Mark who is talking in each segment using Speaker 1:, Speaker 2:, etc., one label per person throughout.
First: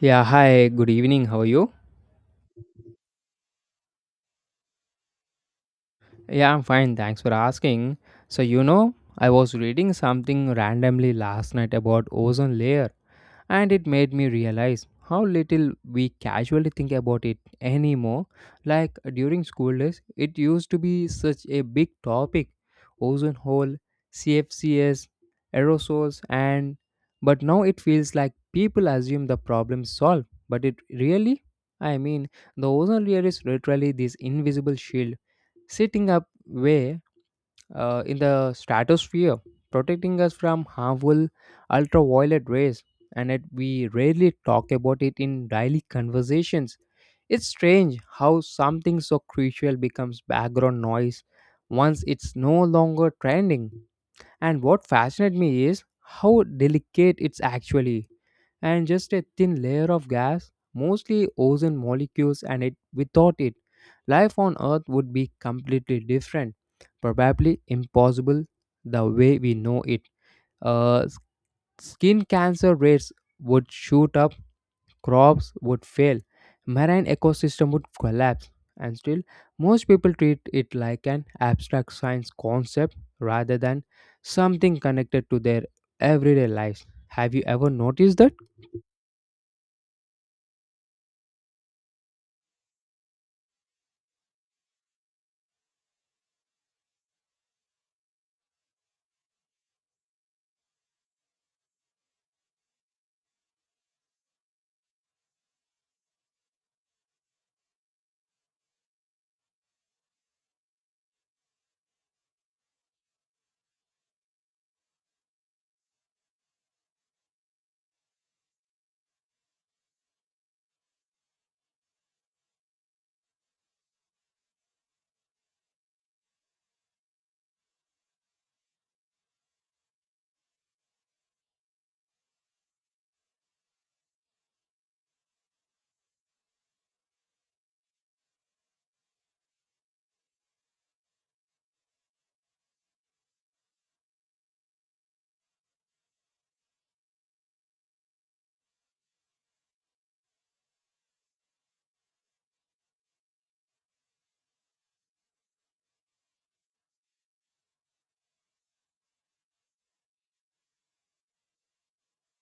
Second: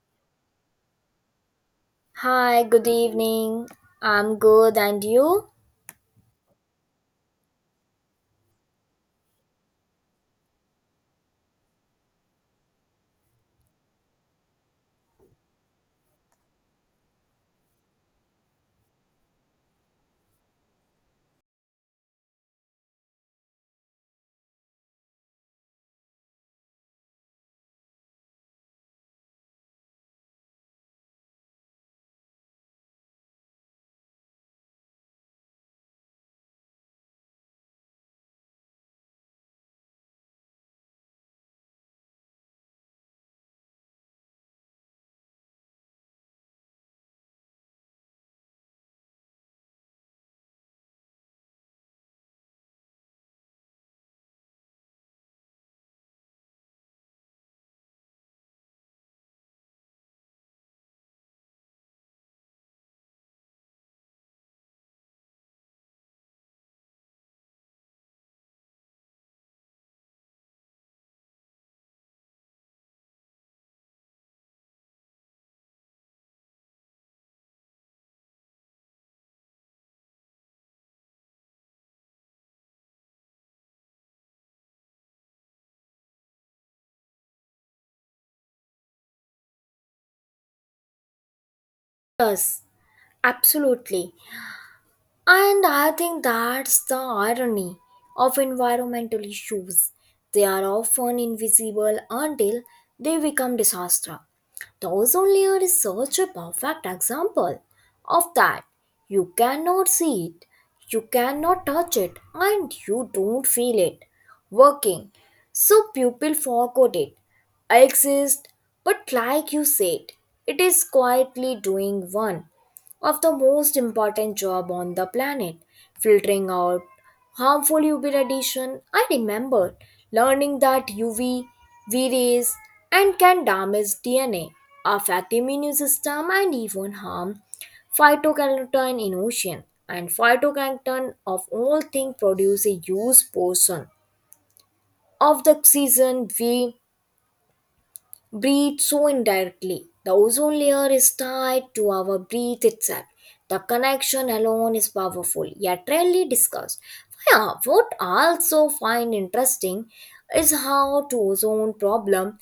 Speaker 1: Yeah, hi, good evening. How are you?
Speaker 2: Hi, good evening. I'm good, and you?
Speaker 1: Yeah, I'm fine. Thanks for asking. I was reading something randomly last night about ozone layer and it made me realize how little we casually think about it anymore. Like during school days, it used to be such a big topic ozone hole, CFCs, aerosols, and but now it feels like people assume the problem solved. But it really, I mean, the ozone layer is literally this invisible shield sitting up way in the stratosphere, protecting us from harmful ultraviolet rays, and yet we rarely talk about it in daily conversations. It's strange how something so crucial becomes background noise once it's no longer trending. And what fascinated me is how delicate it's actually, and just a thin layer of gas, mostly ozone molecules, and it without it, life on Earth would be completely different, probably impossible the way we know it. Uh, s- Skin cancer rates would shoot up, crops would fail, marine ecosystem would collapse, and still most people treat it like an abstract science concept rather than something connected to their everyday lives. Have you ever noticed that?
Speaker 2: Yes, absolutely. And I think that's the irony of environmental issues. They are often invisible until they become disaster. The ozone layer is such a perfect example of that. You cannot see it, you cannot touch it, and you don't feel it working. So people forgot it. I exist, but like you said, it is quietly doing one of the most important job on the planet, filtering out harmful UV radiation. I remember learning that UV V rays and can damage DNA, affect immune system, and even harm phytoplankton in ocean. And phytoplankton of all things produce a huge portion of the oxygen we breathe so indirectly. The ozone layer is tied to our breath itself. The connection alone is powerful, yet rarely discussed. Yeah, what I also find interesting is how to ozone problem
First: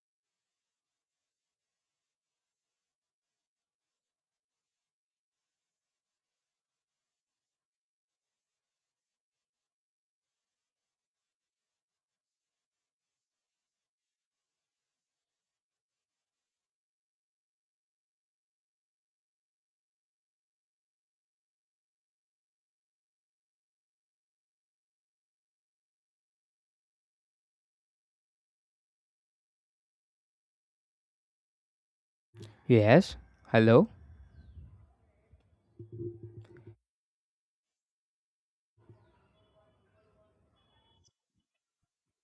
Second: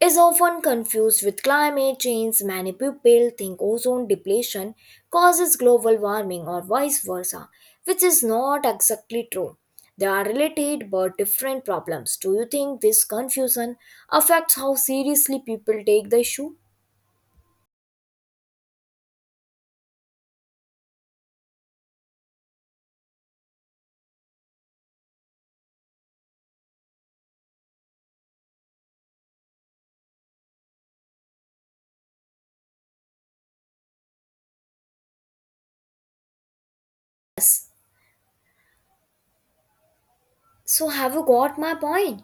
Speaker 2: is often confused with climate change. Many people think ozone depletion causes global warming or vice versa, which is not exactly true. They are related but different problems. Do you think this confusion affects how seriously people take the issue?
Speaker 1: Yes. Hello.
Speaker 2: Yes. So, have you got my point?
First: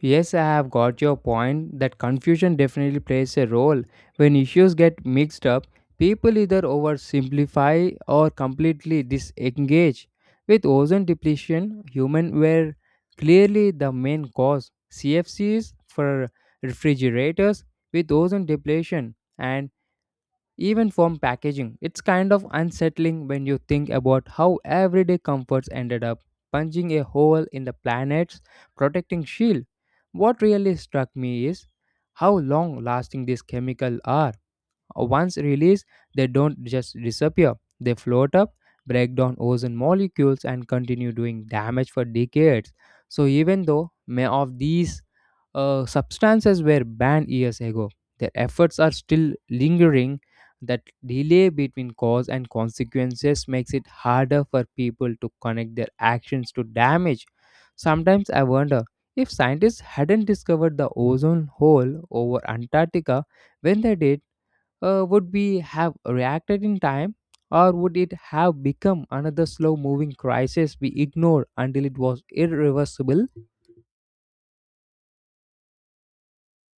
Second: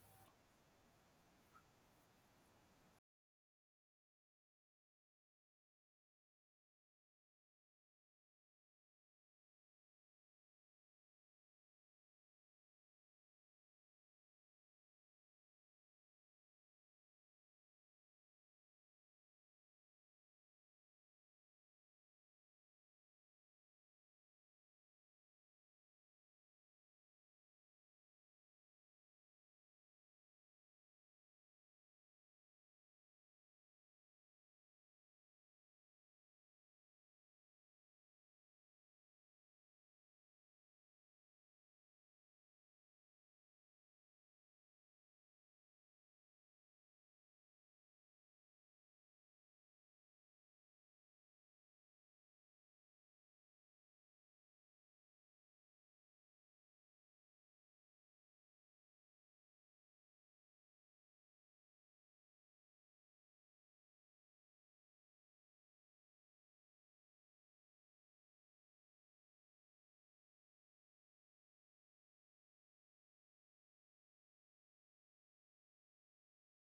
Speaker 1: Yes, I have got your point that confusion definitely plays a role. When issues get mixed up, people either oversimplify or completely disengage. With ozone depletion, humans were clearly the main cause. CFCs for refrigerators with ozone depletion and even from packaging, it's kind of unsettling when you think about how everyday comforts ended up punching a hole in the planet's protecting shield. What really struck me is how long lasting these chemicals are. Once released, they don't just disappear, they float up, break down ozone molecules, and continue doing damage for decades. So, even though many of these substances were banned years ago. Their efforts are still lingering. That delay between cause and consequences makes it harder for people to connect their actions to damage. Sometimes I wonder if scientists hadn't discovered the ozone hole over Antarctica when they did, would we have reacted in time? Or would it have become another slow moving crisis we ignored until it was irreversible?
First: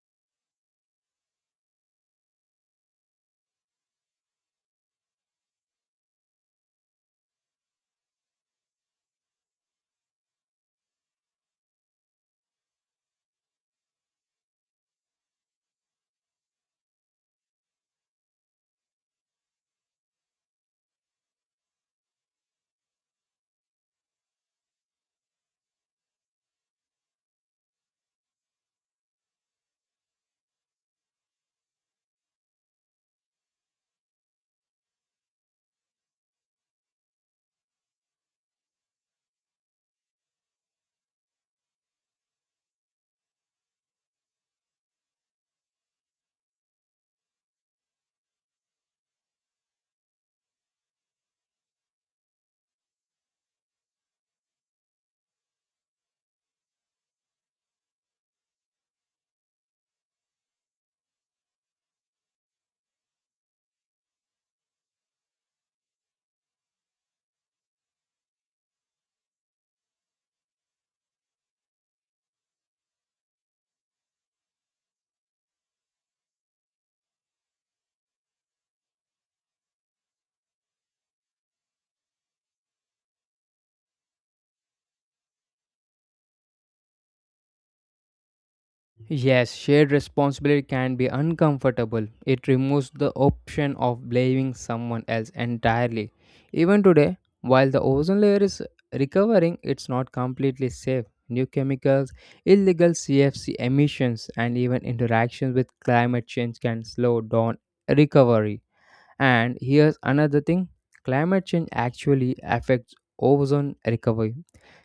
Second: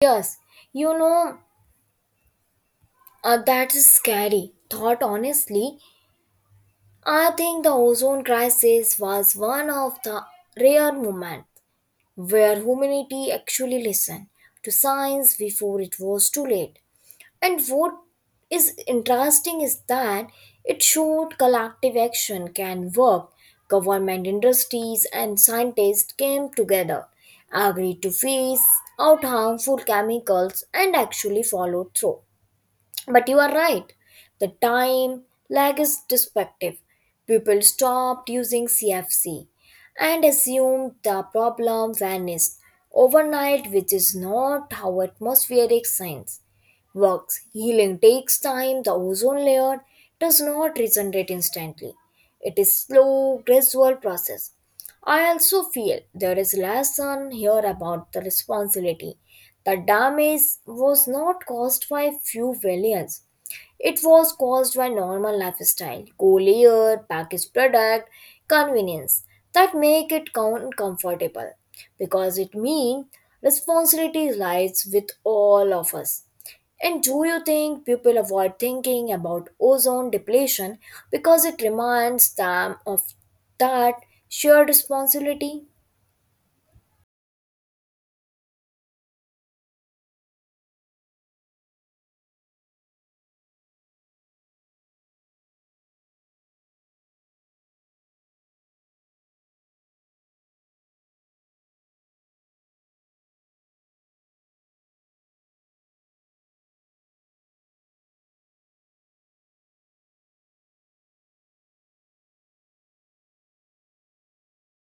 Speaker 2: Yes, you know, that is scary thought, honestly. I think the ozone crisis was one of the rare moments where humanity actually listened to science before it was too late. And what is interesting is that it showed collective action can work. Government, industries, and scientists came together, agreed to phase out harmful chemicals, and actually followed through. But you are right. The time lag is destructive. People stopped using CFC and assumed the problem vanished overnight, which is not how atmospheric science works. Healing takes time. The ozone layer does not regenerate instantly. It is slow, gradual process. I also feel there is lesson here about the responsibility. The damage was not caused by few villains, it was caused by normal lifestyle, cool air, packaged product, convenience that make it count comfortable because it means responsibility lies with all of us. And do you think people avoid thinking about ozone depletion because it reminds them of that shared responsibility?
Speaker 1: Yes, shared responsibility can be uncomfortable. It removes the option of blaming someone else entirely. Even today, while the ozone layer is recovering, it's not completely safe. New chemicals, illegal CFC emissions, and even interactions with climate change can slow down recovery. And here's another thing climate change actually affects ozone recovery.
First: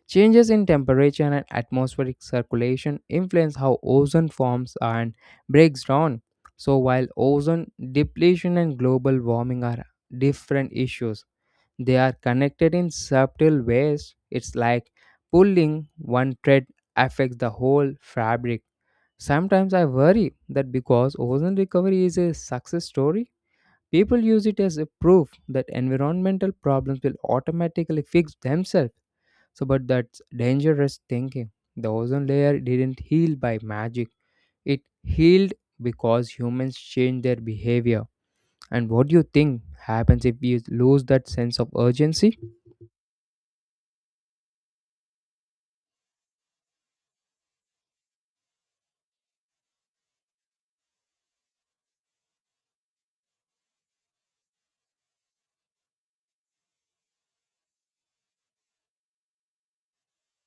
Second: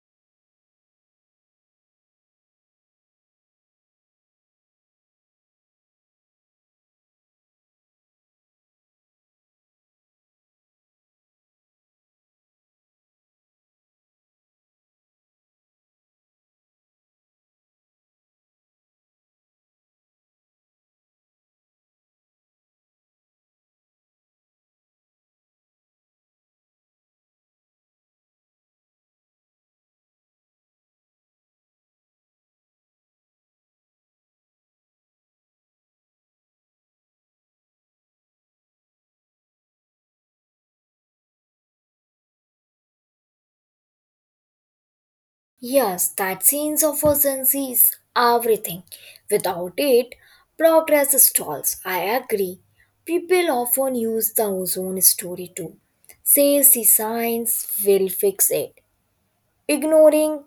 Speaker 1: Changes in temperature and atmospheric circulation influence how ozone forms and breaks down. So, while ozone depletion and global warming are different issues, they are connected in subtle ways. It's like pulling one thread affects the whole fabric. Sometimes I worry that because ozone recovery is a success story, people use it as a proof that environmental problems will automatically fix themselves. So, but that's dangerous thinking. The ozone layer didn't heal by magic, it healed because humans changed their behavior. And what do you think happens if we lose that sense of urgency?
Speaker 2: Yes, that sense of urgency is everything. Without it, progress stalls. I agree. People often use the ozone story to say the science will fix it, ignoring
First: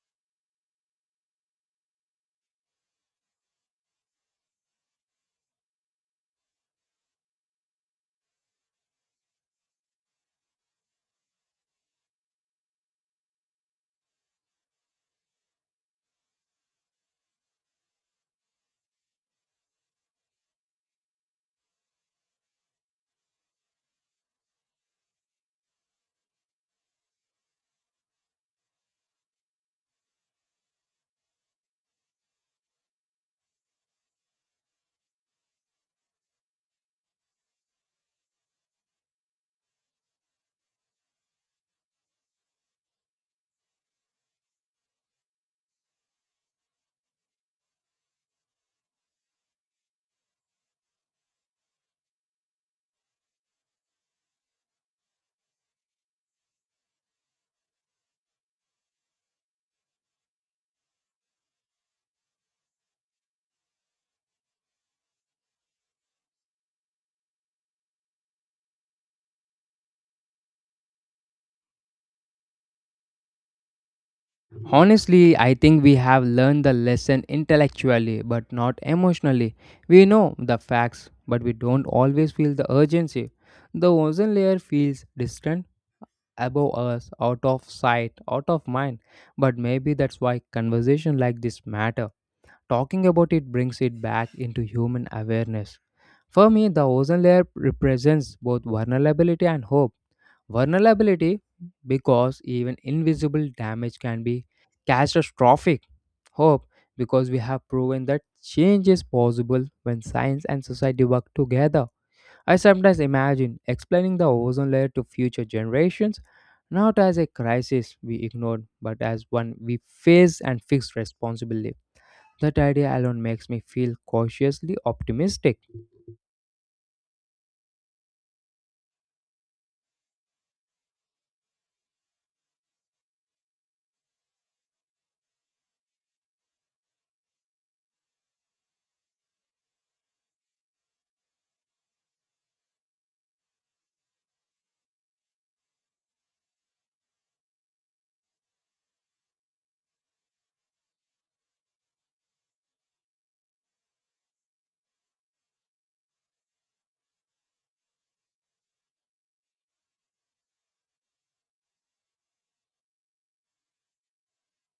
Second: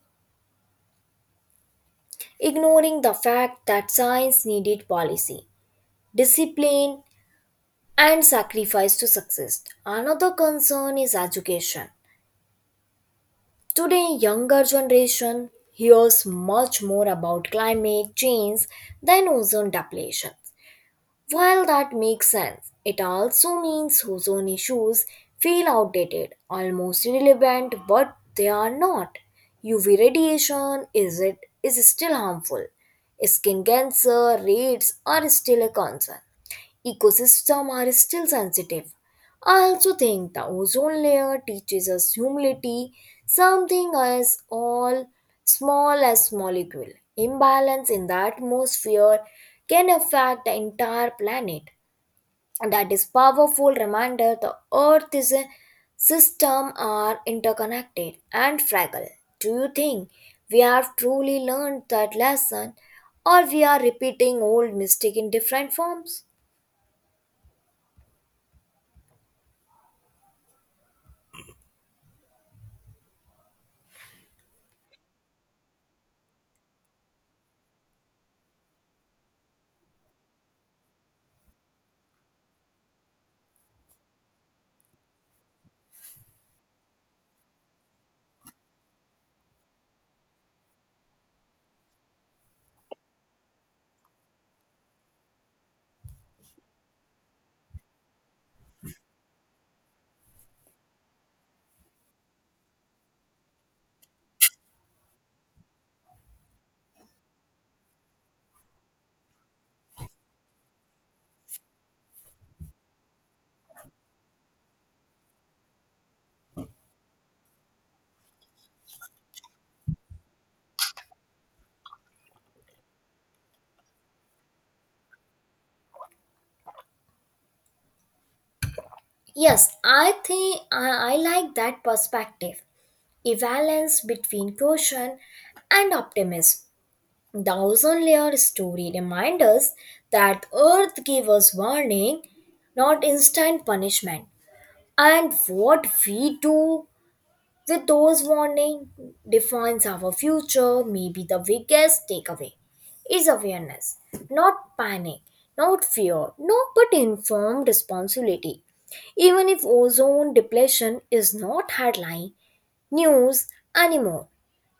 Speaker 2: ignoring the fact that science needed policy, discipline, and sacrifice to success. Another concern is education. Today, younger generation hears much more about climate change than ozone depletion. While that makes sense, it also means ozone issues feel outdated, almost irrelevant, but they are not. UV radiation is It is still harmful. Skin cancer rates are still a concern ecosystems are still sensitive. I also think the ozone layer teaches us humility, something as all small as molecule. Imbalance in the atmosphere can affect the entire planet. That is powerful reminder the earth is a system are interconnected and fragile. Do you think we have truly learned that lesson or we are repeating old mistake in different forms?
Speaker 1: Honestly, I think we have learned the lesson intellectually but not emotionally. We know the facts, but we don't always feel the urgency. The ozone layer feels distant, above us, out of sight, out of mind. But maybe that's why conversation like this matter. Talking about it brings it back into human awareness. For me, the ozone layer represents both vulnerability and hope. Vulnerability because even invisible damage can be catastrophic. Hope because we have proven that change is possible when science and society work together. I sometimes imagine explaining the ozone layer to future generations not as a crisis we ignored but as one we face and fix responsibly. That idea alone makes me feel cautiously optimistic.
Speaker 2: Yes, I think I like that perspective. A balance between caution and optimism. The ozone layer story reminds us that Earth gave us warning, not instant punishment. And what we do with those warnings defines our future, maybe the biggest takeaway is awareness, not panic, not fear, no but informed responsibility. Even if ozone depletion is not headline news anymore,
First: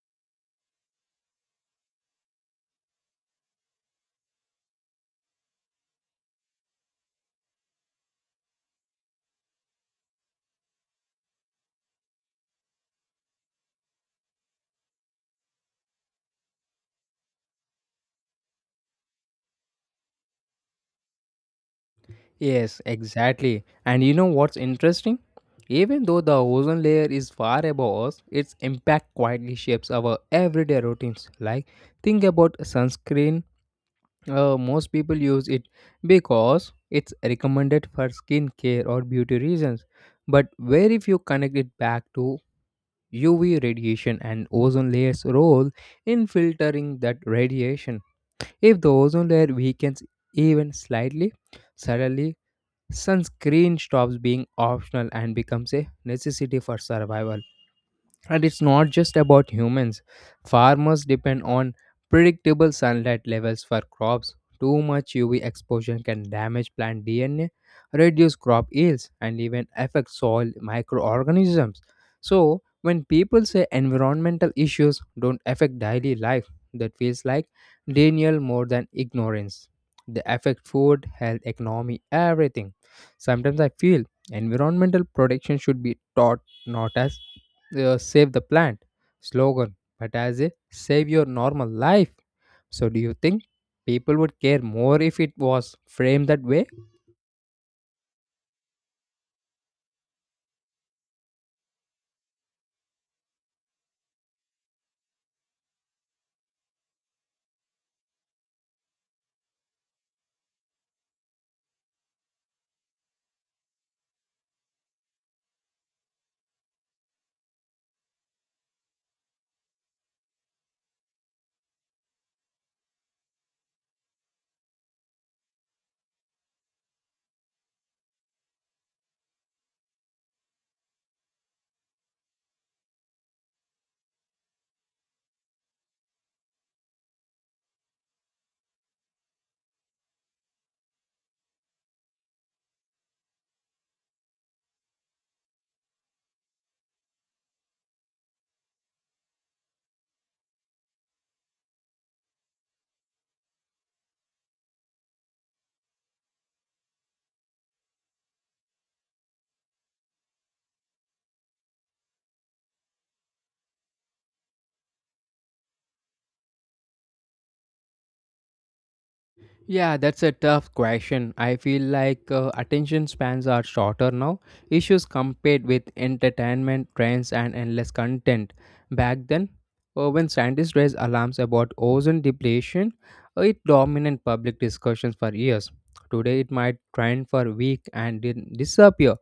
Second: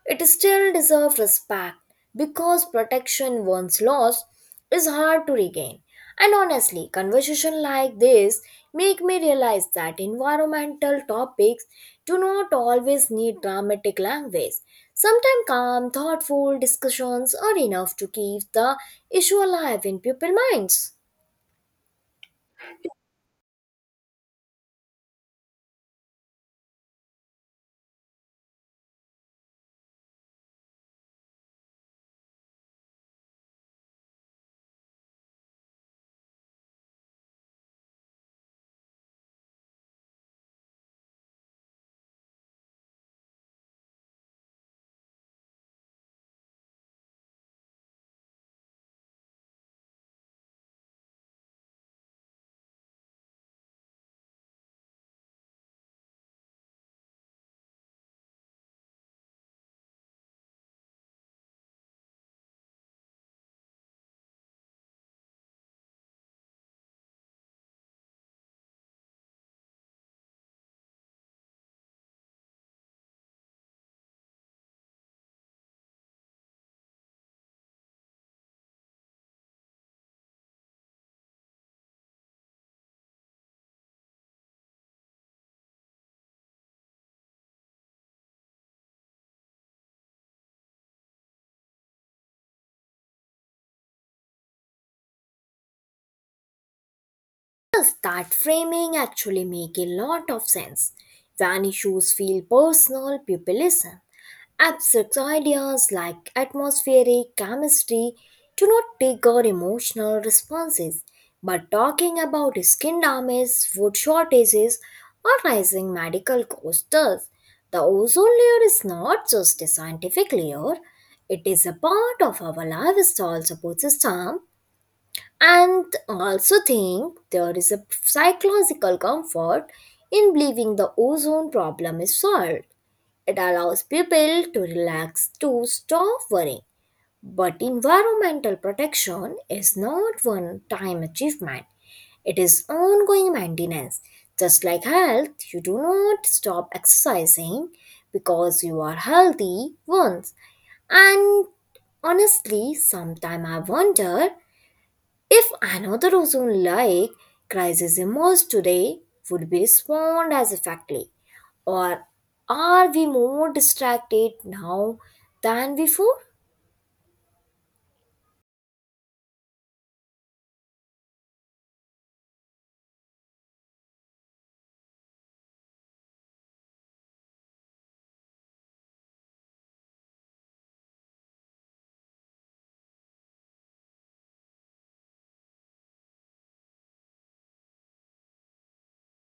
Speaker 2: it still deserves respect because protection once lost is hard to regain. And honestly, conversation like this make me realize that environmental topics do not always need dramatic language. Sometimes calm, thoughtful discussions are enough to keep the issue alive in people's minds.
Speaker 1: Yes, exactly. And you know what's interesting? Even though the ozone layer is far above us, its impact quietly shapes our everyday routines. Like, think about sunscreen. Most people use it because it's recommended for skincare or beauty reasons, but very few connect it back to UV radiation and ozone layer's role in filtering that radiation. If the ozone layer weakens even slightly, suddenly sunscreen stops being optional and becomes a necessity for survival. And it's not just about humans. Farmers depend on predictable sunlight levels for crops. Too much UV exposure can damage plant DNA, reduce crop yields, and even affect soil microorganisms. So, when people say environmental issues don't affect daily life, that feels like denial more than ignorance. They affect food, health, economy, everything. Sometimes I feel environmental protection should be taught not as save the plant slogan, but as a save your normal life. So, do you think people would care more if it was framed that way?
Speaker 2: Does that framing actually make a lot of sense. When issues feel personal, people listen. Abstract ideas like atmospheric chemistry do not trigger emotional responses. But talking about skin damage, food shortages, or rising medical costs does. The ozone layer is not just a scientific layer, it is a part of our lifestyle support system and also think there is a psychological comfort in believing the ozone problem is solved. It allows people to relax to stop worrying. But environmental protection is not one time achievement, it is ongoing maintenance. Just like health, you do not stop exercising because you are healthy once. And honestly, sometimes I wonder if another ozone like crisis emerged today, would we respond as effectively? Or are we more distracted now than before?
Speaker 1: Yeah, that's a tough question. I feel like attention spans are shorter now. Issues compared with entertainment, trends, and endless content. Back then, when scientists raised alarms about ozone depletion, it dominated public discussions for years. Today, it might trend for a week and then disappear.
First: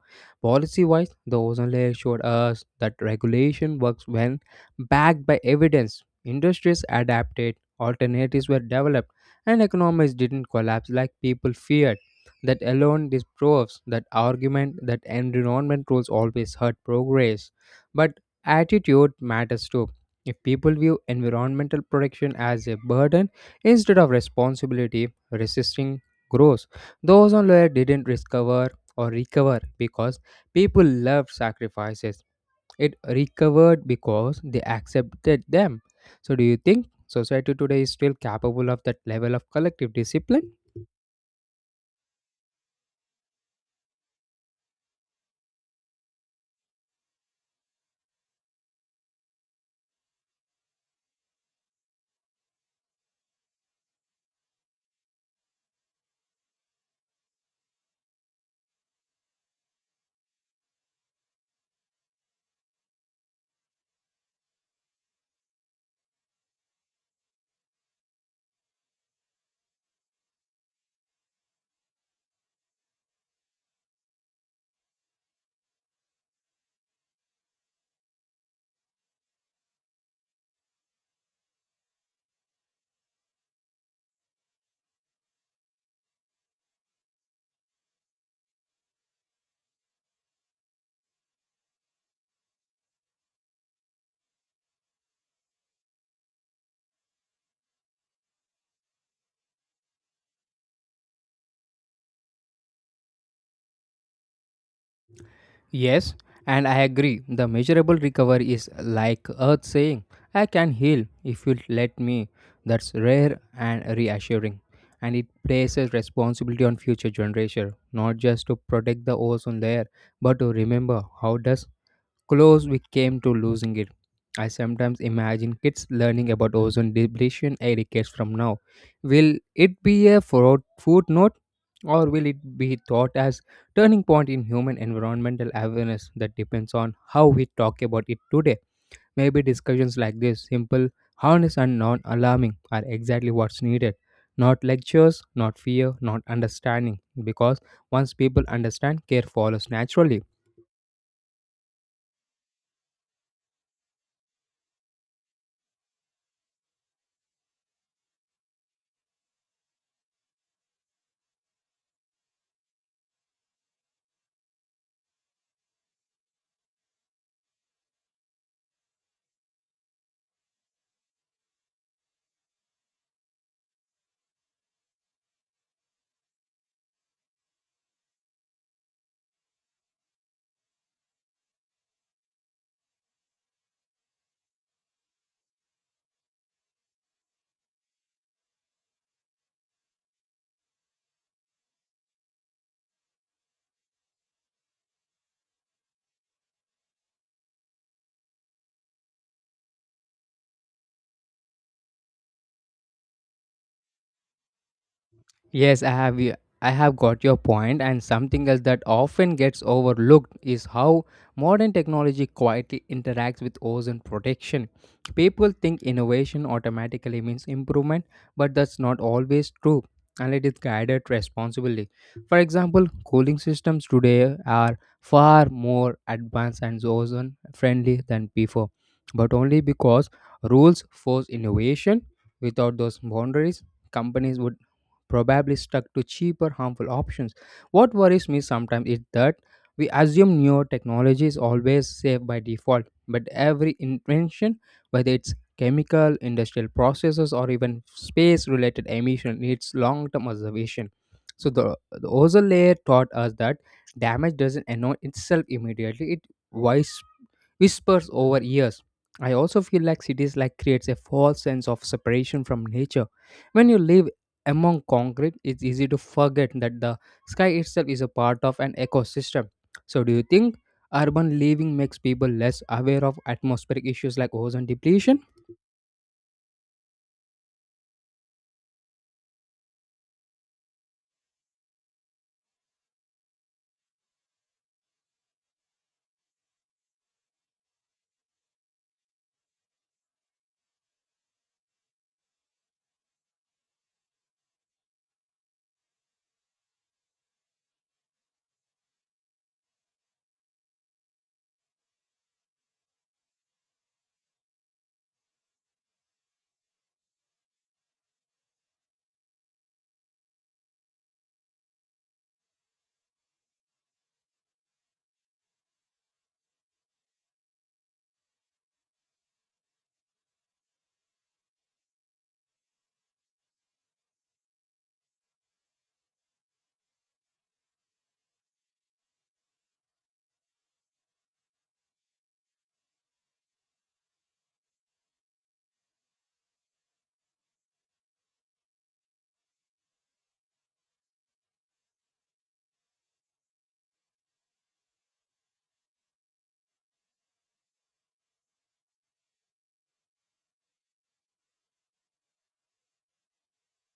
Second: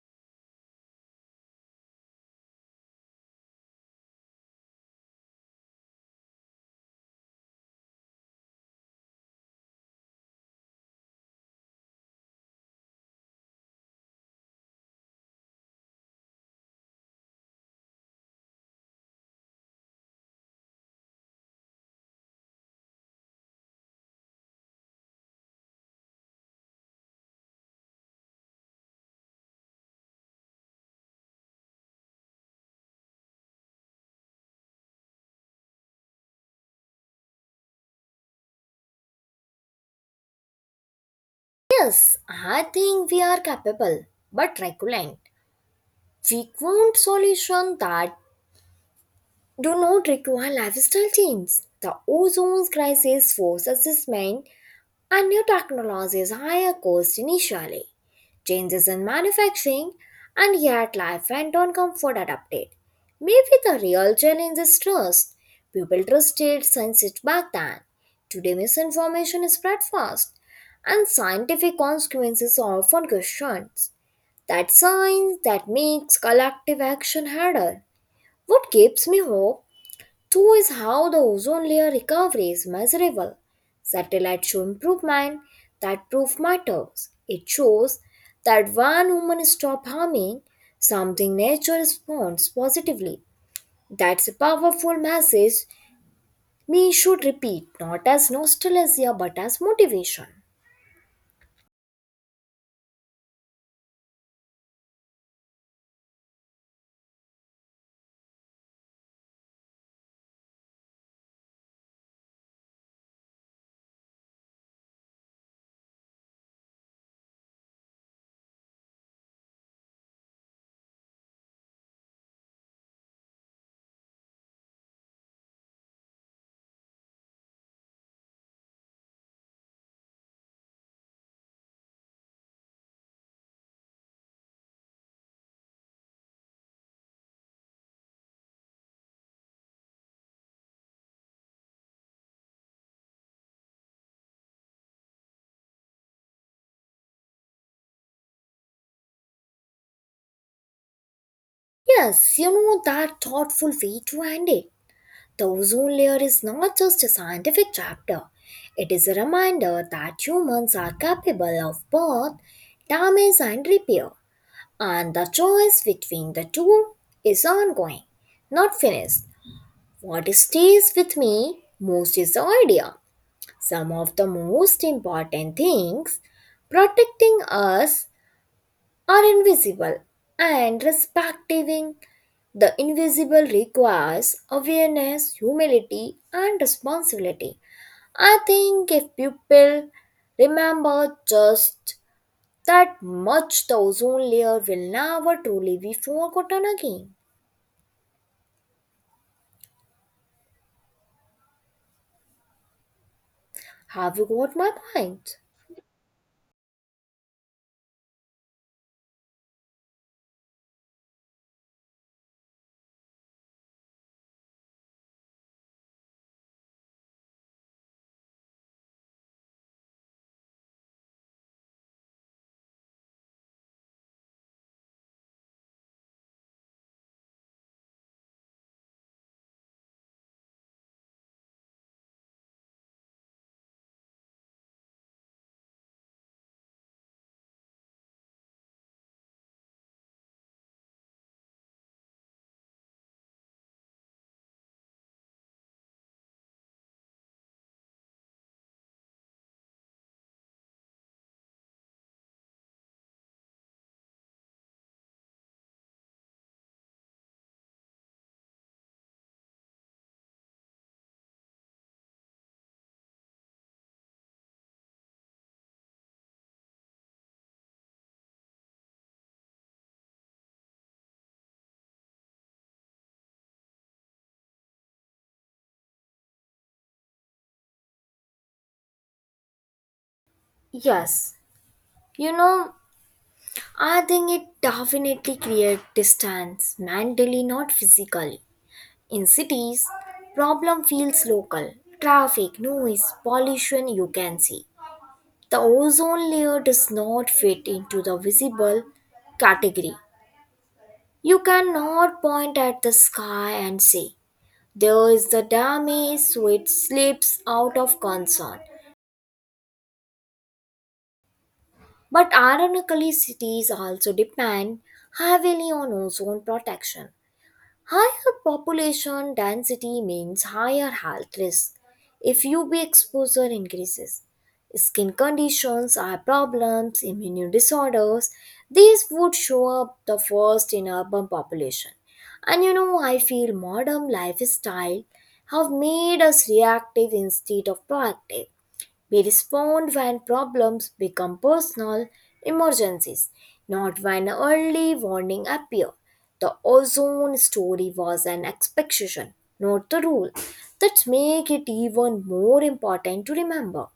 Speaker 1: Policy wise, the ozone layer showed us that regulation works when backed by evidence. Industries adapted, alternatives were developed and economies didn't collapse like people feared. That alone this proves that argument that environment rules always hurt progress. But attitude matters too. If people view environmental protection as a burden instead of responsibility, resisting grows. Those on lower didn't discover or recover because people loved sacrifices it recovered because they accepted them. So, do you think society today is still capable of that level of collective discipline?
Speaker 2: Yes, I think we are capable, but resilient. We want solutions that do not require lifestyle change. The ozone crisis forces assessment and new technologies higher cost initially. Changes in manufacturing, and yet life went on comfort adapted. Maybe the real challenge is trust. People trusted science it back then. Today misinformation is spread fast, and scientific consequences are often questioned. That science that makes collective action harder. What gives me hope Two is how the ozone layer recovery is measurable. Satellites show improvement that proof matters. It shows that when humans stop harming something, nature responds positively. That's a powerful message we should repeat, not as nostalgia but as motivation.
Speaker 1: Yes, and I agree. The measurable recovery is like Earth saying, I can heal if you let me. That's rare and reassuring. And it places responsibility on future generation, not just to protect the ozone layer, but to remember how does close we came to losing it. I sometimes imagine kids learning about ozone depletion eight decades from now. Will it be a footnote or will it be thought as turning point in human environmental awareness that depends on how we talk about it today? Maybe discussions like this, simple, honest and non-alarming, are exactly what's needed. Not lectures, not fear, not understanding, because once people understand, care follows naturally.
Speaker 2: Yes, you know that thoughtful way to end it. The ozone layer is not just a scientific chapter, it is a reminder that humans are capable of both damage and repair, and the choice between the two is ongoing, not finished. What stays with me most is the idea. Some of the most important things protecting us are invisible and respecting the invisible requires awareness, humility, and responsibility. I think if people remember just that much, the ozone layer will never truly be forgotten again. Have you got my point?
Speaker 1: Yes, I have y- I have got your point and something else that often gets overlooked is how modern technology quietly interacts with ozone protection. People think innovation automatically means improvement, but that's not always true unless it's guided responsibly. For example, cooling systems today are far more advanced and ozone friendly than before, but only because rules force innovation. Without those boundaries, companies would probably stuck to cheaper, harmful options. What worries me sometimes is that we assume newer technology is always safe by default, but every invention, whether it's chemical, industrial processes, or even space related emission, needs long term observation. So, the ozone layer taught us that damage doesn't announce itself immediately, it wise whispers over years. I also feel like cities like creates a false sense of separation from nature. When you live among concrete, it's easy to forget that the sky itself is a part of an ecosystem. So, do you think urban living makes people less aware of atmospheric issues like ozone depletion?
Speaker 2: Yes, you know, I think it definitely creates distance mentally, not physically. In cities, problem feels local. Traffic, noise, pollution you can see. The ozone layer does not fit into the visible category. You cannot point at the sky and say, there is the damage, so it slips out of concern. But ironically, cities also depend heavily on ozone protection. Higher population density means higher health risk if UV exposure increases. Skin conditions, eye problems, immune disorders, these would show up the first in urban population. And you know, I feel modern lifestyle have made us reactive instead of proactive. We respond when problems become personal emergencies, not when early warning appear. The ozone story was an exception, not the rule. That make it even more important to remember.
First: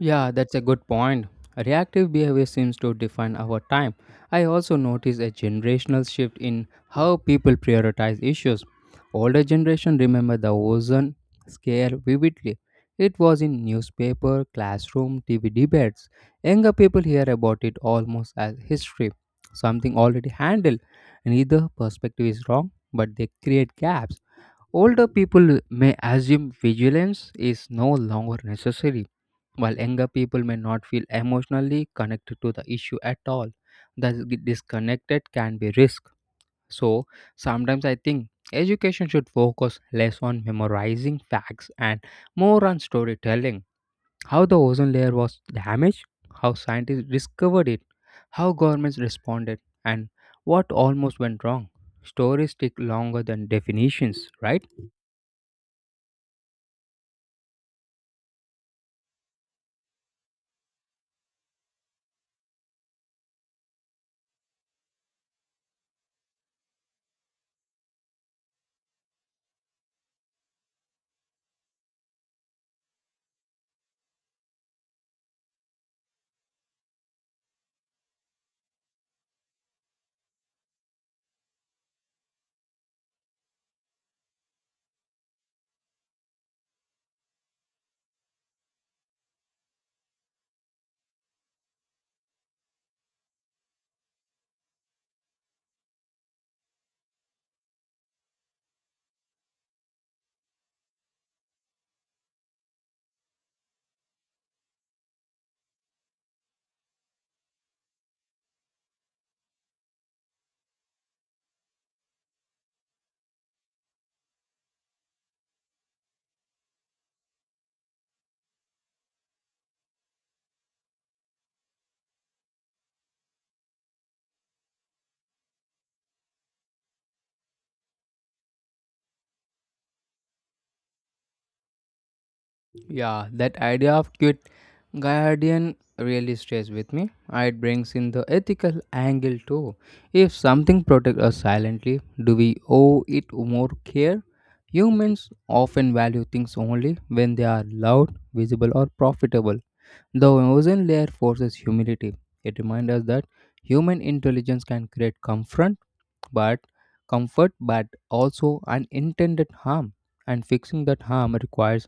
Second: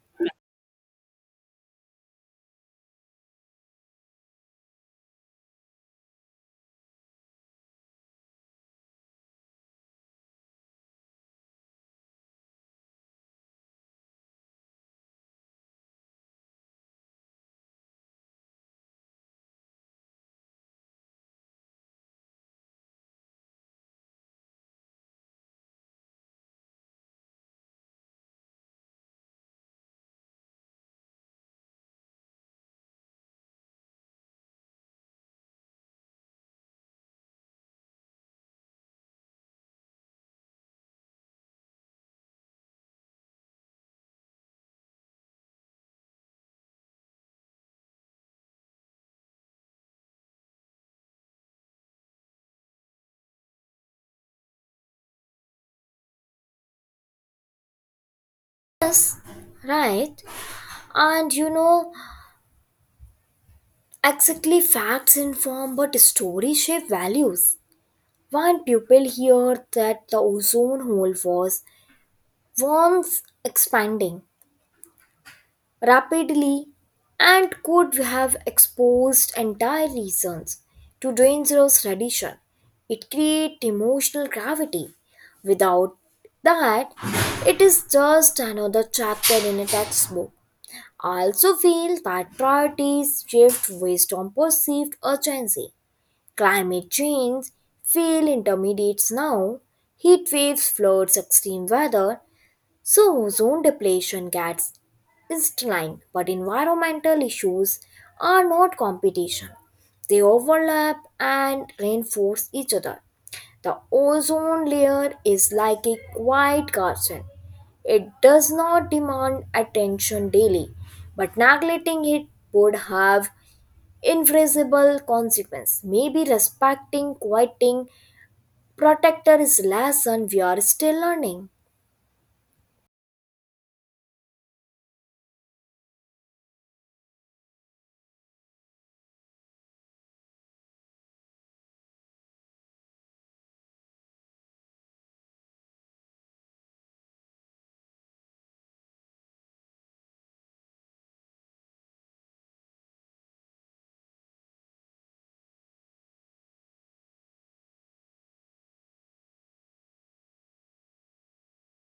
Speaker 1: Yeah, that's a good point. Reactive behavior seems to define our time. I also notice a generational shift in how people prioritize issues. Older generation remember the ozone scare vividly. It was in newspaper, classroom, TV debates. Younger people hear about it almost as history, something already handled. Neither perspective is wrong, but they create gaps. Older people may assume vigilance is no longer necessary while younger people may not feel emotionally connected to the issue at all, the disconnected can be risk. So sometimes I think education should focus less on memorizing facts and more on storytelling. How the ozone layer was damaged, how scientists discovered it, how governments responded, and what almost went wrong. Stories stick longer than definitions, right?
Speaker 2: Right? And you know, exactly facts inform but stories shape values. When people hear that the ozone hole was once expanding, rapidly and could have exposed entire regions to dangerous radiation. It creates emotional gravity. Without that, it is just another chapter in a textbook. I also feel that priorities shift based on perceived urgency. Climate change feel intermediates now. Heat waves, floods, extreme weather, so, ozone depletion gets line, but environmental issues are not competition. They overlap and reinforce each other. The ozone layer is like a quiet garden. It does not demand attention daily, but neglecting it would have invisible consequence. Maybe respecting, quieting, protector is lesson we are still learning.
Speaker 1: Yeah, that idea of cute guardian really stays with me. It brings in the ethical angle too. If something protects us silently, do we owe it more care? Humans often value things only when they are loud, visible, or profitable. The ozone layer forces humility. It reminds us that human intelligence can create but comfort, but also unintended harm. And fixing that harm requires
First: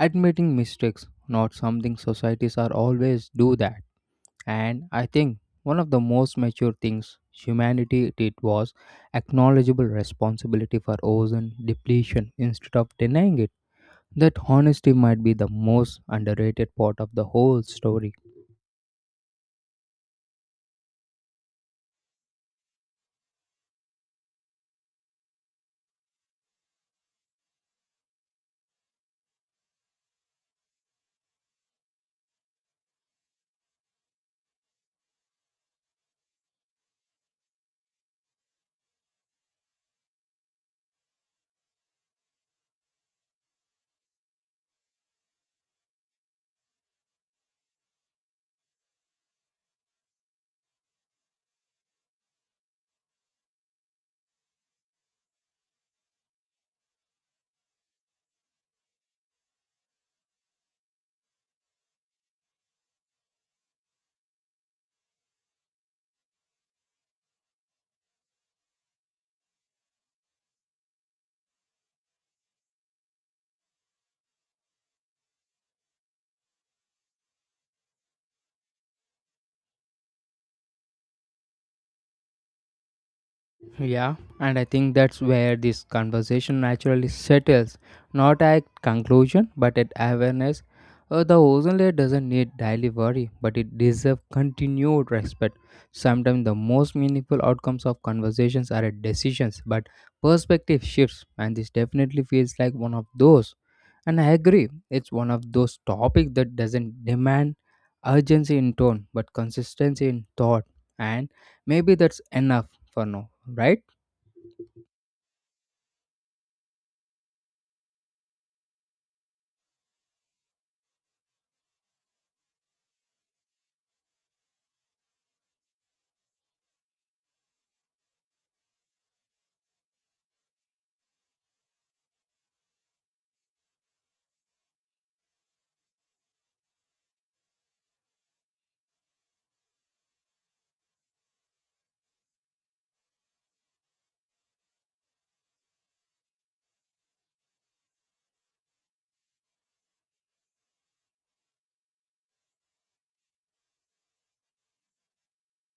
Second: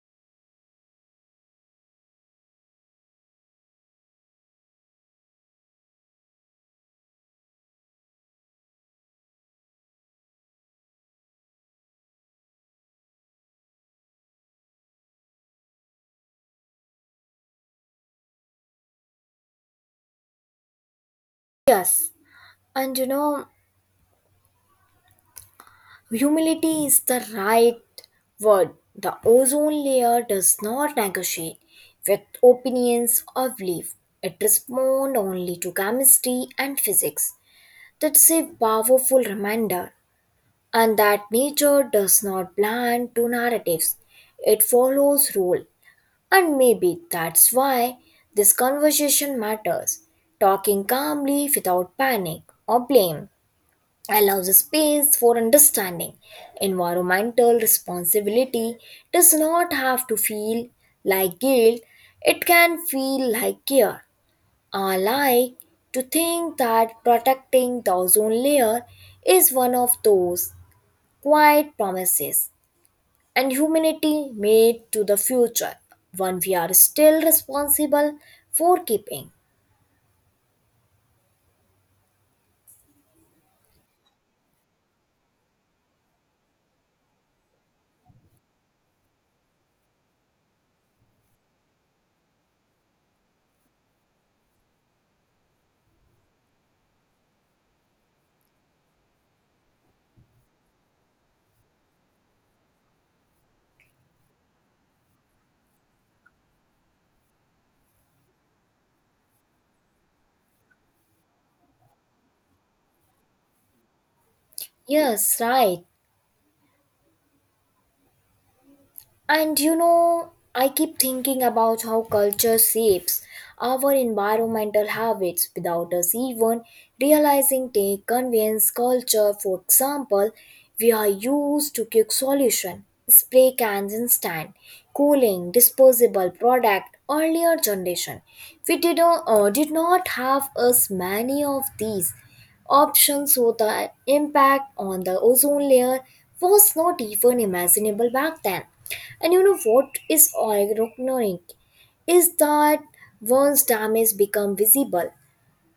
Speaker 1: admitting mistakes not something societies are always do that and I think one of the most mature things humanity did was acknowledgeable responsibility for ozone depletion instead of denying it that honesty might be the most underrated part of the whole story.
Speaker 2: Yes, and you know Humility is the right word. The ozone layer does not negotiate with opinions or belief. It responds only to chemistry and physics. That's a powerful reminder, and that nature does not plan to narratives. It follows rule, and maybe that's why this conversation matters. Talking calmly without panic or blame allows space for understanding. Environmental responsibility does not have to feel like guilt, it can feel like care. I like to think that protecting the ozone layer is one of those quiet promises and humanity made to the future, one we are still responsible for keeping.
Speaker 1: Yeah, and I think that's where this conversation naturally settles. Not at conclusion, but at awareness. The ozone layer doesn't need daily worry, but it deserves continued respect. Sometimes the most meaningful outcomes of conversations are at decisions, but perspective shifts, and this definitely feels like one of those. And I agree, it's one of those topics that doesn't demand urgency in tone, but consistency in thought. And maybe that's enough for now, right?
Speaker 2: Yes, right. And you know, I keep thinking about how culture shapes our environmental habits without us even realizing they Convenience culture. For example, we are used to quick solution, spray cans instant, cooling, disposable product, earlier generation. We did not have as many of these Options so the impact on the ozone layer was not even imaginable back then. And you know what is ironic is that once damage become visible,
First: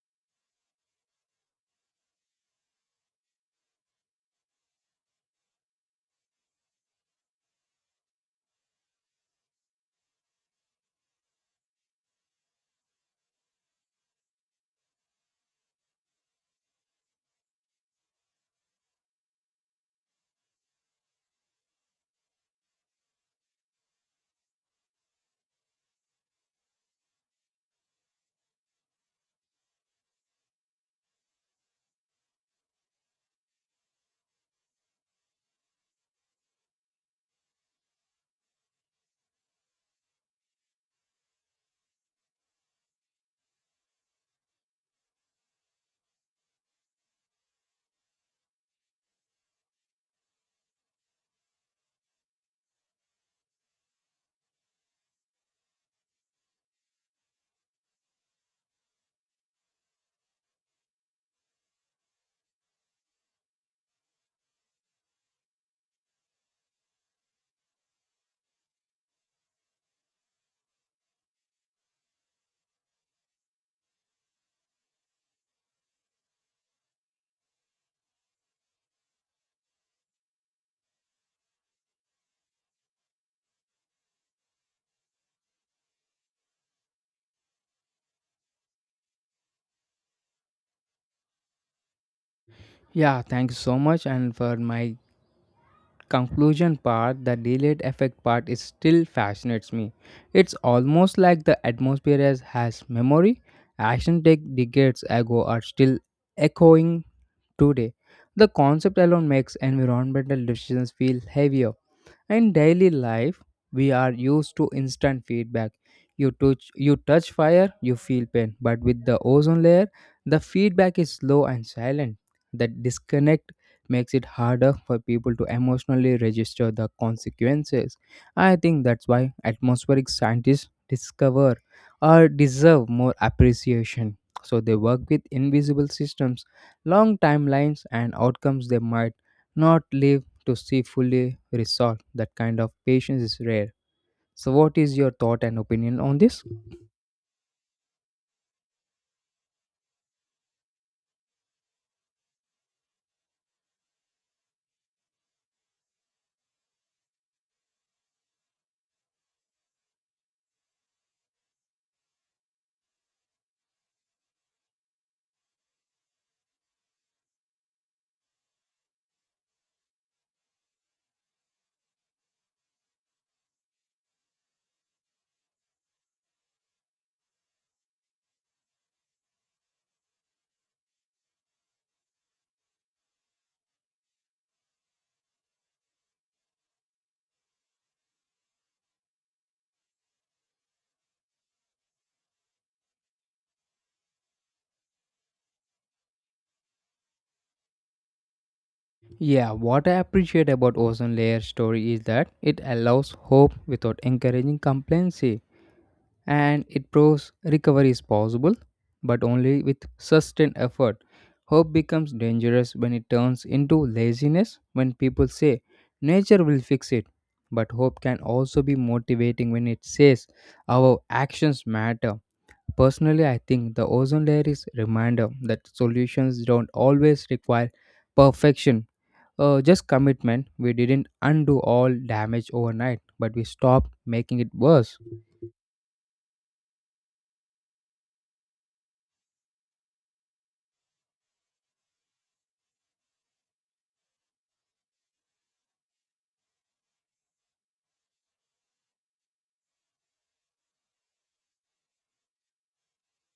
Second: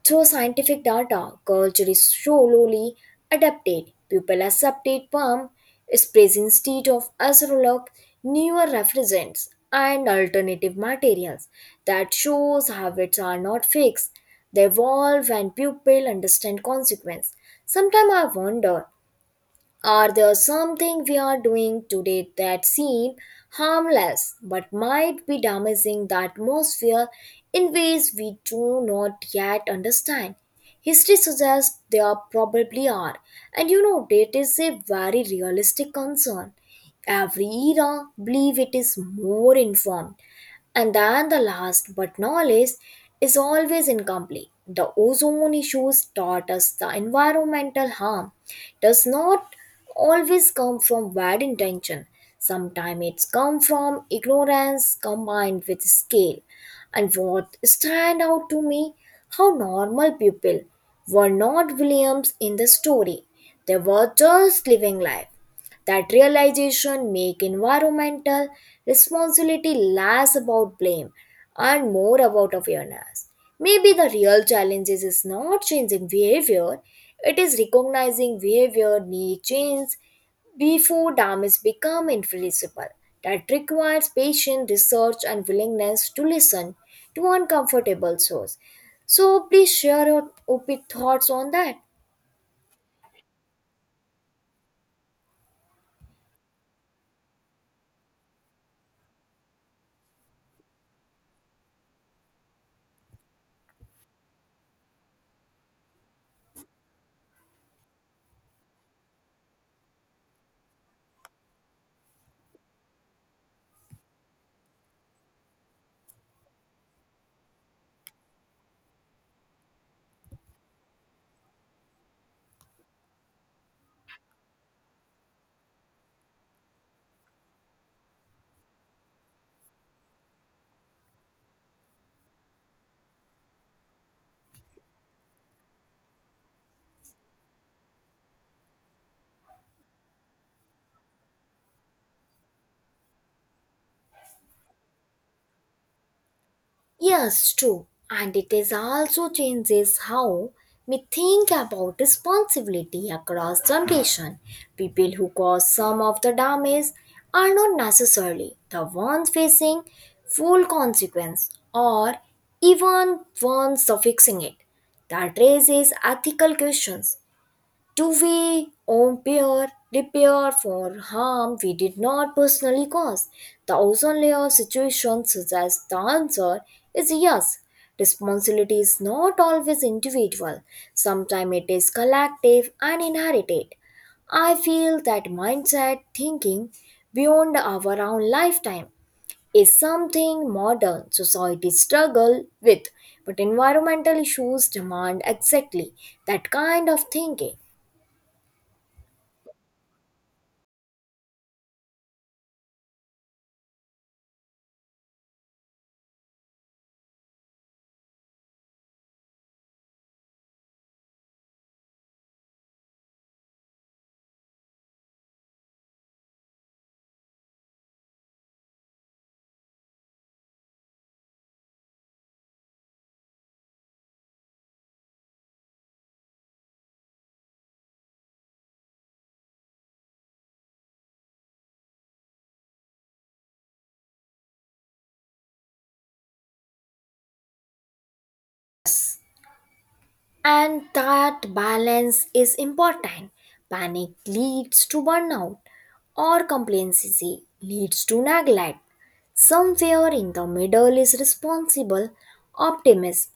Speaker 2: through scientific data, culture is slowly adapted. People accepted palm is present instead of acetylog, newer refrigerants, and alternative materials. That shows habits are not fixed. They evolve and people understand consequence. Sometimes I wonder are there something we are doing today that seem harmless but might be damaging the atmosphere in ways we do not yet understand? History suggests there probably are, and you know that is a very realistic concern. Every era believe it is more informed and then the last but not least is always incomplete. The ozone issues taught us the environmental harm does not always come from bad intention. Sometimes it's come from ignorance combined with scale. And what stand out to me how normal people were not Williams in the story. They were just living life that realization make environmental responsibility less about blame and more about awareness. Maybe the real challenge is not changing behavior, it is recognizing behavior need change before damage become irreversible. That requires patient research and willingness to listen to uncomfortable source. So please share your op thoughts on that.
Speaker 1: Yeah, thanks so much. And for my conclusion part, the delayed effect part is still fascinates me. It's almost like the atmosphere has memory. Action take decades ago are still echoing today. The concept alone makes environmental decisions feel heavier. In daily life, we are used to instant feedback. You touch fire, you feel pain. But with the ozone layer, the feedback is slow and silent. That disconnect makes it harder for people to emotionally register the consequences. I think that's why atmospheric scientists discover or deserve more appreciation. So they work with invisible systems, long timelines, and outcomes they might not live to see fully resolved. That kind of patience is rare. So, what is your thought and opinion on this?
Speaker 2: Yes, true. And it is also changes how we think about responsibility across generation. People who cause some of the damage are not necessarily the ones facing full consequence or even ones of fixing it. That raises ethical questions to we impair, repair for harm we did not personally cause? The ozone layer situation suggests the answer is yes. Responsibility is not always individual, sometimes it is collective and inherited. I feel that mindset thinking beyond our own lifetime is something modern societies struggle with, but environmental issues demand exactly that kind of thinking.
Speaker 1: Yeah, what I appreciate about ozone layer story is that it allows hope without encouraging complacency, and it proves recovery is possible, but only with sustained effort. Hope becomes dangerous when it turns into laziness. When people say nature will fix it, but hope can also be motivating when it says our actions matter. Personally, I think the ozone layer is a reminder that solutions don't always require perfection. Just commitment. We didn't undo all damage overnight, but we stopped making it worse.
Speaker 2: And that balance is important. Panic leads to burnout, or complacency leads to neglect. Somewhere in the middle is responsible optimism.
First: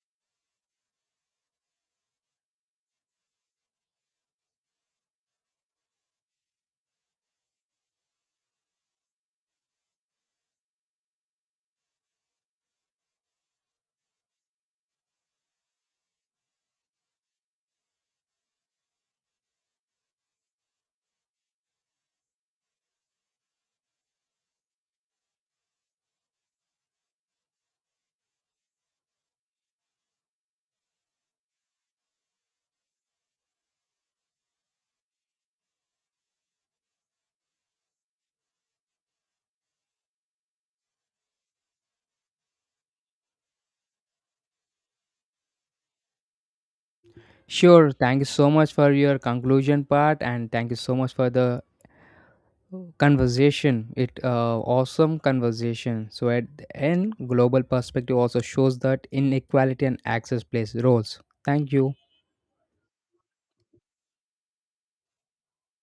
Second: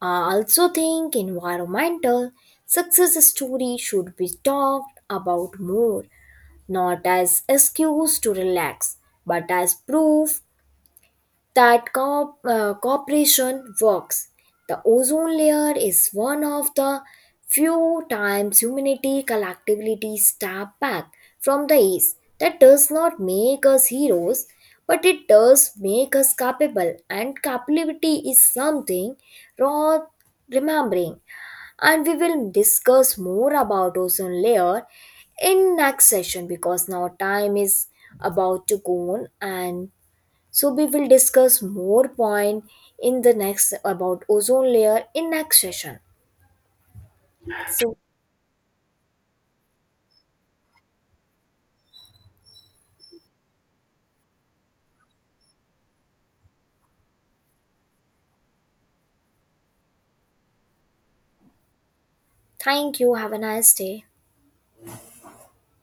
Speaker 2: I also think environmental success story should be talked about more, not as excuse to relax, but as proof that cooperation works. The ozone layer is one of the few times humanity collectively step back from the ace. That does not make us heroes, but it does make us capable, and capability is something worth remembering. And we will discuss more about ozone layer in next session because now time is about to go on and so we will discuss more point in the next about ozone layer in next session.
Speaker 1: Sure,
Speaker 2: So
Speaker 1: thank you so much for your conclusion part, and thank you so much for the conversation. It awesome conversation. So at the end, global perspective also shows that inequality and access plays roles. Thank you.
Speaker 2: thank you. Have a nice day.